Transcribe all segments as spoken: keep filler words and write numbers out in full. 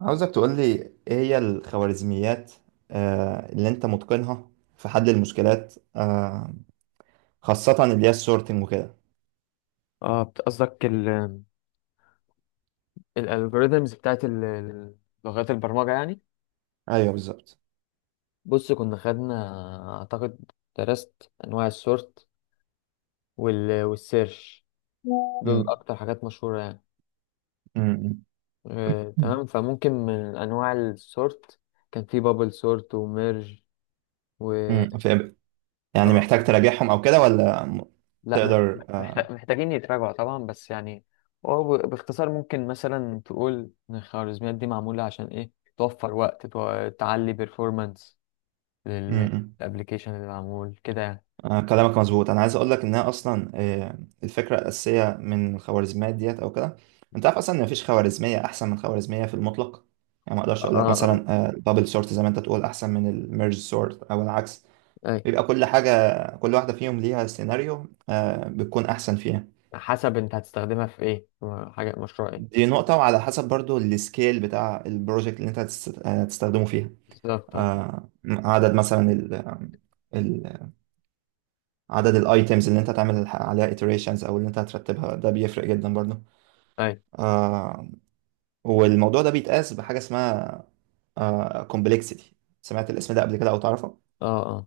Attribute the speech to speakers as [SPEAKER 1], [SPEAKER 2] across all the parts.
[SPEAKER 1] عاوزك تقولي ايه هي الخوارزميات، آه، اللي انت متقنها في حل المشكلات، آه، خاصة اللي هي السورتنج وكده.
[SPEAKER 2] اه، بت- قصدك الالجوريزمز بتاعت ال- ال- لغات البرمجة يعني.
[SPEAKER 1] ايوه، بالظبط.
[SPEAKER 2] بص، كنا خدنا اعتقد درست انواع السورت وال والسيرش. دول
[SPEAKER 1] مم.
[SPEAKER 2] اكتر حاجات مشهورة يعني.
[SPEAKER 1] مم.
[SPEAKER 2] آه،
[SPEAKER 1] مم.
[SPEAKER 2] تمام، فممكن من انواع السورت كان في بابل سورت وميرج و...
[SPEAKER 1] مم. فاهم. يعني
[SPEAKER 2] اه.
[SPEAKER 1] محتاج تراجعهم او كده ولا م-
[SPEAKER 2] لا، مح-
[SPEAKER 1] تقدر،
[SPEAKER 2] مح-
[SPEAKER 1] آه،
[SPEAKER 2] محتاج- محتاجين يتراجعوا طبعا بس يعني. هو ب- باختصار ممكن مثلا تقول ان الخوارزميات دي معمولة عشان ايه. توفر وقت، تو- تعلي performance
[SPEAKER 1] مم. مم.
[SPEAKER 2] للابلكيشن اللي معمول كده يعني.
[SPEAKER 1] آه، كلامك مظبوط. انا عايز اقول لك انها اصلا، آه، الفكرة الأساسية من الخوارزميات ديت او كده، انت عارف اصلا ان مفيش خوارزمية احسن من خوارزمية في المطلق. يعني ما اقدرش اقول لك
[SPEAKER 2] اه، اه،
[SPEAKER 1] مثلا، آه، البابل سورت زي ما انت تقول احسن من الميرج سورت او العكس.
[SPEAKER 2] اي.
[SPEAKER 1] بيبقى كل حاجة، كل واحدة فيهم ليها سيناريو، آه، بتكون أحسن فيها.
[SPEAKER 2] حسب انت هتستخدمها في ايه، حاجه مشروع ايه.
[SPEAKER 1] دي نقطة، وعلى حسب برضو السكيل بتاع البروجكت اللي أنت هتست- آه، هتستخدمه فيها.
[SPEAKER 2] بالظبط، اه.
[SPEAKER 1] آه، عدد مثلا ال ال- عدد الايتمز اللي انت هتعمل الح- عليها iterations او اللي انت هترتبها، ده بيفرق جدا برضو.
[SPEAKER 2] اي،
[SPEAKER 1] آه والموضوع ده بيتقاس بحاجة اسمها آه complexity. سمعت الاسم ده قبل كده او تعرفه؟
[SPEAKER 2] اه، اه،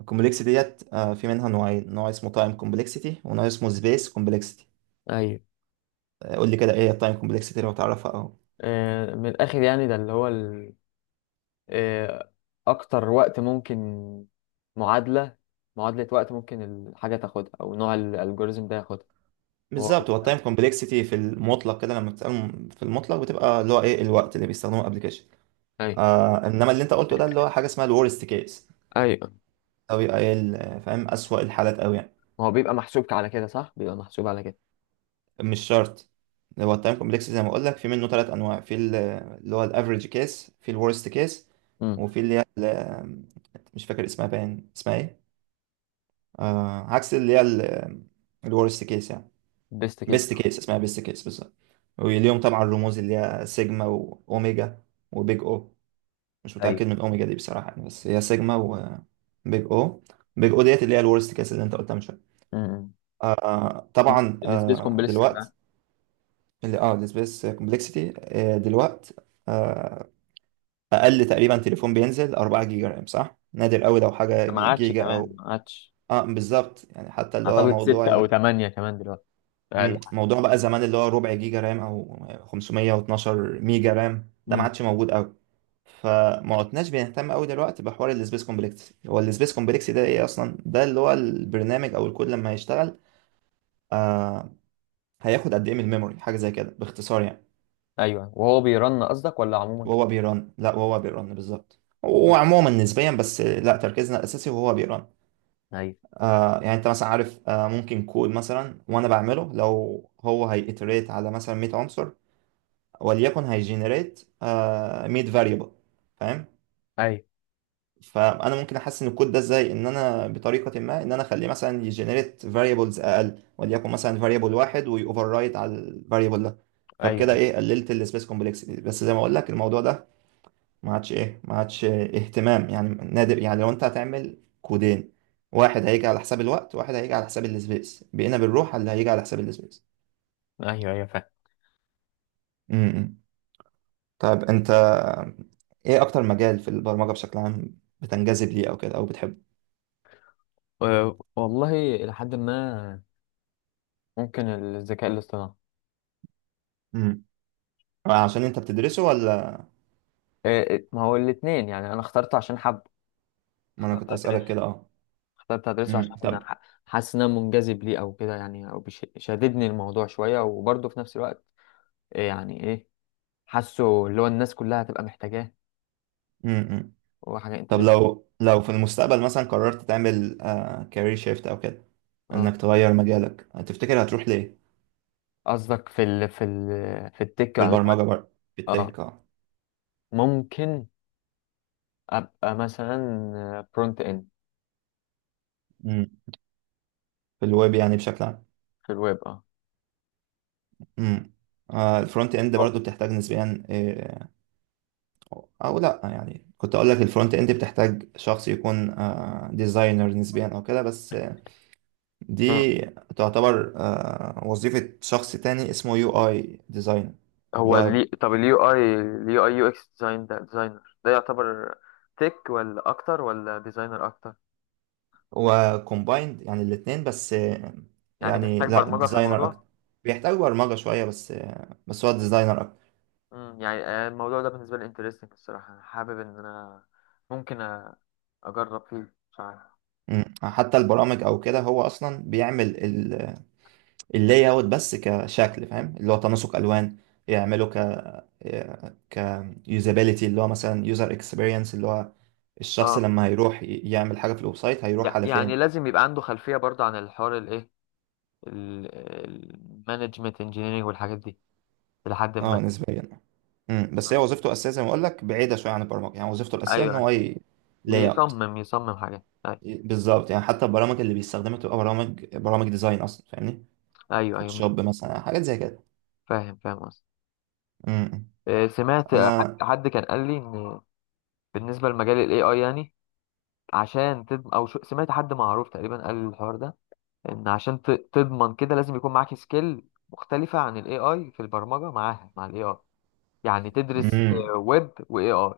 [SPEAKER 1] الكومبلكسيتي ديت آه في منها نوعين: نوع اسمه time complexity ونوع اسمه space complexity.
[SPEAKER 2] ايوه.
[SPEAKER 1] قول لي كده، ايه التايم كومبلكسيتي لو تعرفها او.
[SPEAKER 2] آه، من الاخر يعني ده اللي هو ال... آه، اكتر وقت ممكن، معادله معادله وقت ممكن الحاجه تاخدها او نوع الالجوريزم ده ياخدها. هو واخد
[SPEAKER 1] بالظبط، هو
[SPEAKER 2] ده.
[SPEAKER 1] التايم كومبلكسيتي في المطلق كده، لما بتسأله م- في المطلق بتبقى اللي هو ايه الوقت اللي بيستخدمه الابلكيشن.
[SPEAKER 2] ايوه.
[SPEAKER 1] آه انما اللي انت قلته ده اللي هو حاجه اسمها الورست كيس،
[SPEAKER 2] ايوه،
[SPEAKER 1] او يبقى ايه ال- فاهم؟ اسوأ الحالات قوي يعني.
[SPEAKER 2] هو بيبقى محسوب على كده صح، بيبقى محسوب على كده.
[SPEAKER 1] مش شرط. هو التايم كومبلكسيتي زي ما اقول لك، في منه ثلاث انواع: في ال- اللي هو الافريج كيس، في الورست كيس،
[SPEAKER 2] امم.
[SPEAKER 1] وفي اللي هي ال- مش فاكر اسمها، باين اسمها ايه، آه عكس اللي هي الورست كيس يعني.
[SPEAKER 2] بيست كيس.
[SPEAKER 1] بيست كيس. اسمها بيست كيس بالظبط. واليوم طبعا الرموز اللي هي سيجما واوميجا وبيج او. مش
[SPEAKER 2] ايوه.
[SPEAKER 1] متاكد من اوميجا دي بصراحه يعني، بس هي سيجما وبيج او. بيج او ديت اللي هي الورست كيس اللي انت قلتها من شويه.
[SPEAKER 2] امم
[SPEAKER 1] آه طبعا،
[SPEAKER 2] السبيس
[SPEAKER 1] آه
[SPEAKER 2] كومبلكس.
[SPEAKER 1] دلوقتي اللي اه السبيس كومبلكسيتي، آه دلوقتي، آه اقل تقريبا تليفون بينزل اربعة جيجا رام جيجا رام، صح؟ نادر قوي لو حاجه
[SPEAKER 2] ما عادش
[SPEAKER 1] جيجا
[SPEAKER 2] كمان
[SPEAKER 1] او.
[SPEAKER 2] ما عادش.
[SPEAKER 1] اه، بالظبط يعني، حتى اللي هو
[SPEAKER 2] اعتقد
[SPEAKER 1] موضوع.
[SPEAKER 2] ستة او ثمانية كمان دلوقتي. فال-
[SPEAKER 1] مم. موضوع بقى زمان اللي هو ربع جيجا رام او خمسميه واتناشر ميجا رام ميجا رام، ده ما
[SPEAKER 2] امم.
[SPEAKER 1] عادش موجود قوي. فما عدناش بنهتم قوي دلوقتي بحوار السبيس كومبلكس. هو السبيس كومبلكس ده ايه اصلا؟ ده اللي هو البرنامج او الكود لما هيشتغل، آه هياخد قد ايه من الميموري. حاجه زي كده باختصار يعني.
[SPEAKER 2] ايوه، وهو بيرن قصدك ولا عموما؟
[SPEAKER 1] وهو بيرن، لا وهو بيرن بالظبط
[SPEAKER 2] مم.
[SPEAKER 1] وعموما نسبيا، بس لا، تركيزنا الاساسي وهو بيرن.
[SPEAKER 2] ايوه،
[SPEAKER 1] آه يعني انت مثلا عارف، آه ممكن كود مثلا وانا بعمله، لو هو هيتريت على مثلا 100 عنصر وليكن هيجنريت ميد فاريبل، فاهم؟
[SPEAKER 2] ايوه،
[SPEAKER 1] فانا ممكن احسن الكود ده ازاي، ان انا بطريقه ما ان انا اخليه مثلا يجنريت فاريبلز اقل، وليكن مثلا فاريبل واحد، ويوفر رايت على الفاريبل ده. فبكده
[SPEAKER 2] ايوه،
[SPEAKER 1] ايه قللت السبيس كومبلكسيتي. بس زي ما اقول لك الموضوع ده ما عادش ايه ما عادش اهتمام يعني، نادر يعني. لو انت هتعمل كودين، واحد هيجي على حساب الوقت واحد هيجي على حساب السبيس، بقينا بنروح على اللي هيجي على حساب
[SPEAKER 2] ايوه، ايوه، فاهم.
[SPEAKER 1] السبيس. طيب انت، ايه اكتر مجال في البرمجة بشكل عام بتنجذب ليه او كده او بتحبه؟
[SPEAKER 2] أه، والله، الى حد ما. ممكن الذكاء الاصطناعي.
[SPEAKER 1] امم عشان انت بتدرسه ولا.
[SPEAKER 2] أه، ما هو الاثنين يعني، انا اخترت عشان حب،
[SPEAKER 1] ما انا
[SPEAKER 2] اخترت
[SPEAKER 1] كنت اسألك
[SPEAKER 2] ادرسه
[SPEAKER 1] كده، اه.
[SPEAKER 2] اخترت ادرسه عشان
[SPEAKER 1] امم
[SPEAKER 2] أنا
[SPEAKER 1] طب
[SPEAKER 2] ح- حاسس ان انا منجذب ليه او كده يعني، او بيش- شاددني الموضوع شويه، وبرضه في نفس الوقت إيه يعني ايه، حاسه اللي هو الناس كلها هتبقى محتاجاه
[SPEAKER 1] امم
[SPEAKER 2] وحاجه
[SPEAKER 1] طب
[SPEAKER 2] انترنت.
[SPEAKER 1] لو لو في المستقبل مثلا قررت تعمل كارير شيفت او كده،
[SPEAKER 2] اه.
[SPEAKER 1] انك تغير مجالك، تفتكر هتروح ليه؟
[SPEAKER 2] قصدك في ال في ال في التك
[SPEAKER 1] في
[SPEAKER 2] عموما؟
[SPEAKER 1] البرمجة برضه. في
[SPEAKER 2] اه،
[SPEAKER 1] التك، اه.
[SPEAKER 2] ممكن ابقى مثلا فرونت اند.
[SPEAKER 1] امم في الويب يعني بشكل عام.
[SPEAKER 2] في الويب، اه.
[SPEAKER 1] امم آه الفرونت اند
[SPEAKER 2] هو
[SPEAKER 1] برضه بتحتاج نسبيا، آه، او لا يعني، كنت اقول لك الفرونت اند بتحتاج شخص يكون ديزاينر نسبيا او كده، بس، آه،
[SPEAKER 2] مم.
[SPEAKER 1] دي تعتبر، آه، وظيفة شخص تاني اسمه يو اي ديزاينر. اللي
[SPEAKER 2] هو
[SPEAKER 1] هو
[SPEAKER 2] ليه؟ طب اليو اي اليو اي يو اكس ديزاين، ده ديزاينر ده يعتبر تك ولا اكتر، ولا ديزاينر اكتر؟
[SPEAKER 1] هو كومبايند يعني الاتنين، بس، آه،
[SPEAKER 2] يعني
[SPEAKER 1] يعني
[SPEAKER 2] بيحتاج
[SPEAKER 1] لا،
[SPEAKER 2] برمجة في
[SPEAKER 1] ديزاينر اكتر.
[SPEAKER 2] الموضوع؟
[SPEAKER 1] بيحتاج برمجة شوية، بس، آه، بس هو ديزاينر اكتر.
[SPEAKER 2] مم. يعني آه، الموضوع ده بالنسبة لي انترستنج الصراحة، انا حابب ان انا ممكن أ- اجرب فيه، مش عارف.
[SPEAKER 1] مم. حتى البرامج او كده، هو اصلا بيعمل اللاي اوت بس كشكل، فاهم؟ اللي هو تناسق الوان، يعمله ك ك يوزابيليتي، اللي هو مثلا يوزر اكسبيرينس، اللي هو الشخص
[SPEAKER 2] اه،
[SPEAKER 1] لما هيروح ي- يعمل حاجه في الويب سايت، هيروح
[SPEAKER 2] يع-
[SPEAKER 1] على
[SPEAKER 2] يعني
[SPEAKER 1] فين.
[SPEAKER 2] لازم يبقى عنده خلفية برضه عن الحوار الايه، المانجمنت انجينيرنج والحاجات دي لحد ما.
[SPEAKER 1] اه، نسبيا. امم بس هي وظيفته الاساسيه زي ما اقول لك، بعيده شويه عن البرمجه يعني. وظيفته الاساسيه ان
[SPEAKER 2] ايوه،
[SPEAKER 1] هو لاي اوت.
[SPEAKER 2] يصمم يصمم حاجات، ايوه.
[SPEAKER 1] بالظبط يعني، حتى البرامج اللي بيستخدمها تبقى برامج برامج ديزاين اصلا، فاهمني؟
[SPEAKER 2] ايوه, أيوة، مش.
[SPEAKER 1] فوتوشوب مثلا، حاجات زي كده.
[SPEAKER 2] فاهم فاهم قصدي.
[SPEAKER 1] امم
[SPEAKER 2] آه، سمعت آه، حد
[SPEAKER 1] انا.
[SPEAKER 2] حد كان قال لي ان بالنسبه لمجال الاي اي يعني، عشان تضمن، او شو، سمعت حد معروف تقريبا قال الحوار ده، ان عشان ت- تضمن كده لازم يكون معاك سكيل مختلفه عن الاي اي في البرمجه، معاها مع الاي اي، يعني تدرس
[SPEAKER 1] امم
[SPEAKER 2] ويب واي اي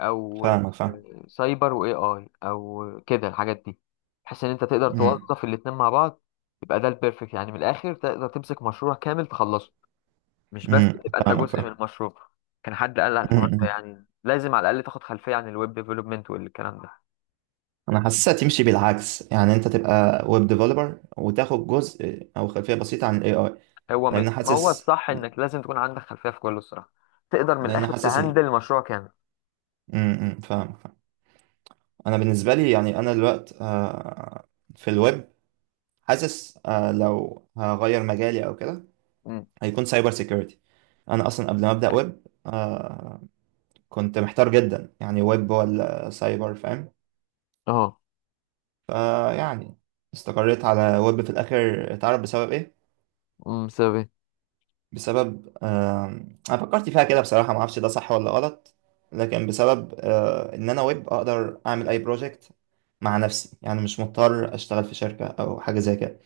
[SPEAKER 2] او
[SPEAKER 1] فاهمك، فاهم.
[SPEAKER 2] سايبر واي اي او كده الحاجات دي، بحيث ان انت تقدر
[SPEAKER 1] امم
[SPEAKER 2] توظف الاتنين مع بعض. يبقى ده البيرفكت يعني، من الاخر تقدر تمسك مشروع كامل تخلصه، مش بس
[SPEAKER 1] امم
[SPEAKER 2] تبقى انت جزء
[SPEAKER 1] فاهمك،
[SPEAKER 2] من المشروع. كان حد قال على الحوار ده،
[SPEAKER 1] فاهم.
[SPEAKER 2] يعني لازم على الاقل تاخد خلفيه عن الويب ديفلوبمنت والكلام ده.
[SPEAKER 1] انا حاسسها تمشي بالعكس يعني، انت تبقى ويب ديفلوبر وتاخد جزء او خلفيه بسيطه عن الاي اي.
[SPEAKER 2] هو م-
[SPEAKER 1] لان
[SPEAKER 2] ما هو
[SPEAKER 1] حاسس
[SPEAKER 2] الصح انك لازم تكون عندك خلفيه في كله الصراحه، تقدر من
[SPEAKER 1] لان
[SPEAKER 2] الاخر
[SPEAKER 1] حاسس ان.
[SPEAKER 2] تهندل مشروع كامل.
[SPEAKER 1] امم فاهم، فاهم. انا بالنسبه لي يعني، انا الوقت، آه، في الويب، حاسس، آه، لو هغير مجالي او كده
[SPEAKER 2] مم.
[SPEAKER 1] هيكون سايبر سيكيورتي. انا اصلا قبل ما ابدا ويب، آه، كنت محتار جدا يعني، ويب ولا سايبر، فاهم؟
[SPEAKER 2] اه.
[SPEAKER 1] فيعني، استقريت على ويب في الاخر، تعرف بسبب ايه؟
[SPEAKER 2] امم. سبب.
[SPEAKER 1] بسبب، آه، انا فكرت فيها كده بصراحه، ما اعرفش ده صح ولا غلط. لكن بسبب، آه، ان انا ويب اقدر اعمل اي بروجكت مع نفسي يعني، مش مضطر اشتغل في شركه او حاجه زي كده.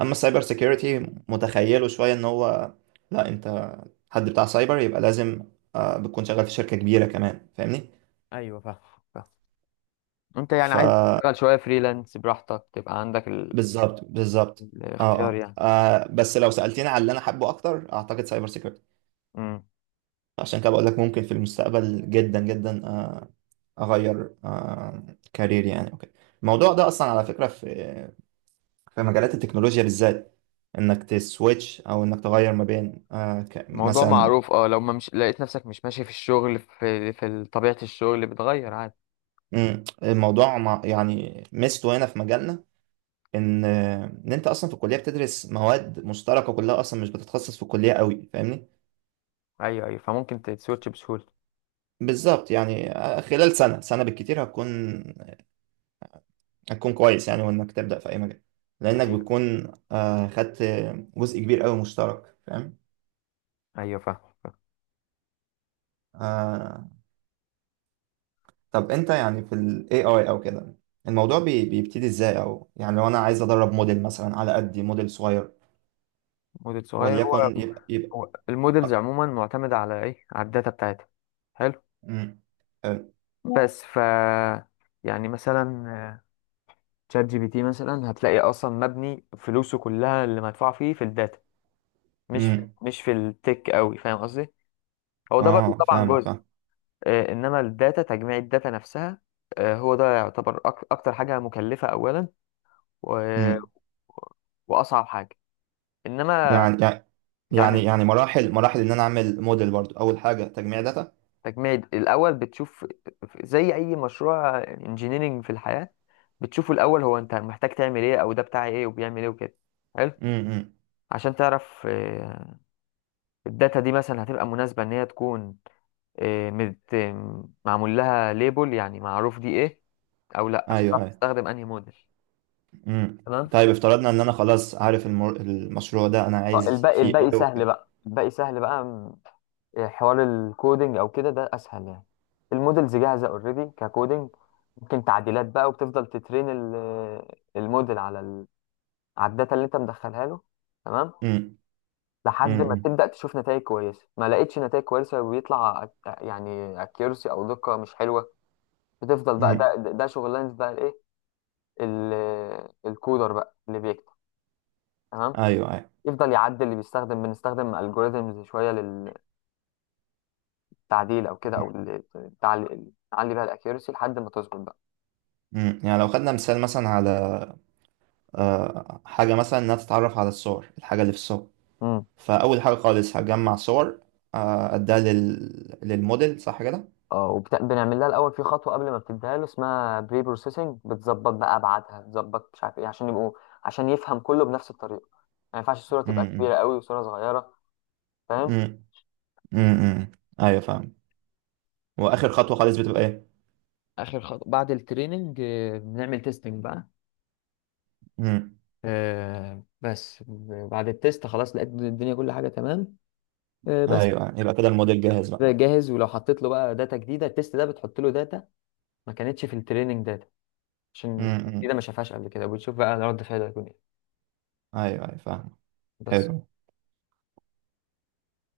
[SPEAKER 1] اما السايبر سيكيورتي، متخيله شويه ان هو، لا انت، حد بتاع سايبر يبقى لازم، آه، بتكون شغال في شركه كبيره كمان، فاهمني؟
[SPEAKER 2] ايوه، فاهم فاهم. انت يعني
[SPEAKER 1] ف
[SPEAKER 2] عايز تشتغل شويه فريلانس براحتك تبقى عندك
[SPEAKER 1] بالظبط، بالظبط. اه،
[SPEAKER 2] الاختيار
[SPEAKER 1] اه،
[SPEAKER 2] يعني.
[SPEAKER 1] آه، بس لو سالتني على اللي انا حابه اكتر، اعتقد سايبر سيكيورتي.
[SPEAKER 2] امم،
[SPEAKER 1] عشان كده بقول لك ممكن في المستقبل جدا جدا، آه، اغير آه، كارير يعني وكده. الموضوع ده اصلا على فكره، في في مجالات التكنولوجيا بالذات، انك تسويتش او انك تغير ما بين، آه، ك-
[SPEAKER 2] موضوع
[SPEAKER 1] مثلا.
[SPEAKER 2] معروف اه، لو ما مش لقيت نفسك مش ماشي في الشغل في في طبيعة الشغل، بتغير عادي.
[SPEAKER 1] مم، الموضوع، مع يعني ميزته هنا في مجالنا، ان آه، ان انت اصلا في الكليه بتدرس مواد مشتركه كلها اصلا، مش بتتخصص في الكليه قوي، فاهمني؟
[SPEAKER 2] ايوه، ايوه، فممكن تسويتش بسهولة.
[SPEAKER 1] بالظبط يعني، آه، خلال سنه سنه بالكتير هتكون هتكون كويس يعني. وانك تبدا في اي مجال، لانك
[SPEAKER 2] ايوه،
[SPEAKER 1] بتكون، آه، خدت جزء كبير قوي مشترك، فاهم؟
[SPEAKER 2] ايوه، فاهم فاهم.
[SPEAKER 1] آه، طب انت يعني، في ال A I او كده، الموضوع بي بيبتدي ازاي، او يعني لو انا عايز ادرب موديل مثلا، على قدي موديل صغير،
[SPEAKER 2] موديل صغير. هو
[SPEAKER 1] وليكن يبقى يبقى.
[SPEAKER 2] هو المودلز عموما معتمدة على ايه؟ على الداتا بتاعتها. حلو.
[SPEAKER 1] امم
[SPEAKER 2] بس ف يعني مثلا تشات جي بي تي مثلا هتلاقي اصلا مبني فلوسه كلها اللي مدفوع فيه في الداتا، مش في
[SPEAKER 1] امم
[SPEAKER 2] مش في التك قوي، فاهم قصدي. هو ده برضه
[SPEAKER 1] اه،
[SPEAKER 2] طبعا
[SPEAKER 1] فاهمك،
[SPEAKER 2] جزء.
[SPEAKER 1] فاهم.
[SPEAKER 2] آه، انما الداتا، تجميع الداتا نفسها، آه، هو ده يعتبر أك- اكتر حاجه مكلفه اولا، و-
[SPEAKER 1] امم
[SPEAKER 2] واصعب حاجه، انما.
[SPEAKER 1] يعني يعني يعني
[SPEAKER 2] يعني
[SPEAKER 1] يعني مراحل مراحل ان انا اعمل موديل برضو، اول حاجة تجميع داتا.
[SPEAKER 2] تجميع الاول، بتشوف زي اي مشروع انجينيرينج في الحياه، بتشوفه الاول هو انت محتاج تعمل ايه، او ده بتاع ايه وبيعمل ايه وكده. حلو.
[SPEAKER 1] امم
[SPEAKER 2] عشان تعرف آه، الداتا دي مثلا هتبقى مناسبه ان هي تكون، آه، مت- معمول لها ليبل يعني، معروف دي ايه او لا، عشان
[SPEAKER 1] ايوه،
[SPEAKER 2] تعرف
[SPEAKER 1] ايوه.
[SPEAKER 2] تستخدم انهي موديل.
[SPEAKER 1] امم
[SPEAKER 2] تمام.
[SPEAKER 1] طيب افترضنا ان انا خلاص عارف المر... المشروع ده انا
[SPEAKER 2] اه يعني.
[SPEAKER 1] عايز
[SPEAKER 2] الباقي
[SPEAKER 1] فيه
[SPEAKER 2] الباقي
[SPEAKER 1] ايه
[SPEAKER 2] سهل
[SPEAKER 1] وكده.
[SPEAKER 2] بقى، الباقي سهل بقى، م- إيه، حوار الكودينج او كده ده اسهل يعني. المودلز جاهزه اوريدي ككودينج، ممكن تعديلات بقى، وبتفضل تترين ال- الموديل على ال... على الداتا اللي انت مدخلها له. تمام.
[SPEAKER 1] امم
[SPEAKER 2] لحد ما
[SPEAKER 1] امم
[SPEAKER 2] تبدا تشوف نتائج كويسه، ما لقيتش نتائج كويسه وبيطلع أك- يعني اكيرسي او دقه مش حلوه. بتفضل بقى،
[SPEAKER 1] امم
[SPEAKER 2] ده ده ده شغلانه بقى الايه، ال- الكودر بقى اللي بيكتب. تمام.
[SPEAKER 1] ايوه، ايوه.
[SPEAKER 2] يفضل يعدل، اللي بيستخدم بنستخدم الجوريزمز شويه تعديل او كده، او ال- تعلي نعلي بيها الاكيرسي لحد ما تظبط بقى.
[SPEAKER 1] مم. يعني لو خدنا مثال مثلا على، آه، حاجة مثلا إنها تتعرف على الصور، الحاجة اللي في الصور،
[SPEAKER 2] امم.
[SPEAKER 1] فأول حاجة خالص هجمع صور، آه، أديها لل... للموديل، صح كده؟
[SPEAKER 2] اه، وبنعمل لها الاول في خطوه قبل ما بتديها له اسمها بري بروسيسنج، بتظبط بقى ابعادها، بتظبط مش عارف ايه، عشان يبقوا، عشان يفهم كله بنفس الطريقه، ما ينفعش الصوره تبقى كبيره
[SPEAKER 1] امم
[SPEAKER 2] قوي وصوره صغيره. فاهم.
[SPEAKER 1] امم امم أيوة، فاهم. وآخر خطوة خالص بتبقى إيه؟
[SPEAKER 2] اخر خطوه بعد التريننج، آه، بنعمل تيستنج بقى.
[SPEAKER 1] امم
[SPEAKER 2] آه، بس بعد التيست خلاص لقيت الدنيا كل حاجه تمام. آه، بس.
[SPEAKER 1] أيوة، يبقى كده الموديل جاهز بقى.
[SPEAKER 2] جاهز. ولو حطيت له بقى داتا جديده، التيست ده بتحط له داتا ما كانتش في التريننج داتا، عشان حاجة جديدة
[SPEAKER 1] امم
[SPEAKER 2] ما شافهاش قبل كده، وبتشوف بقى رد فعله هيكون ايه.
[SPEAKER 1] أيوة، أيوة، فاهم.
[SPEAKER 2] بس.
[SPEAKER 1] حلو.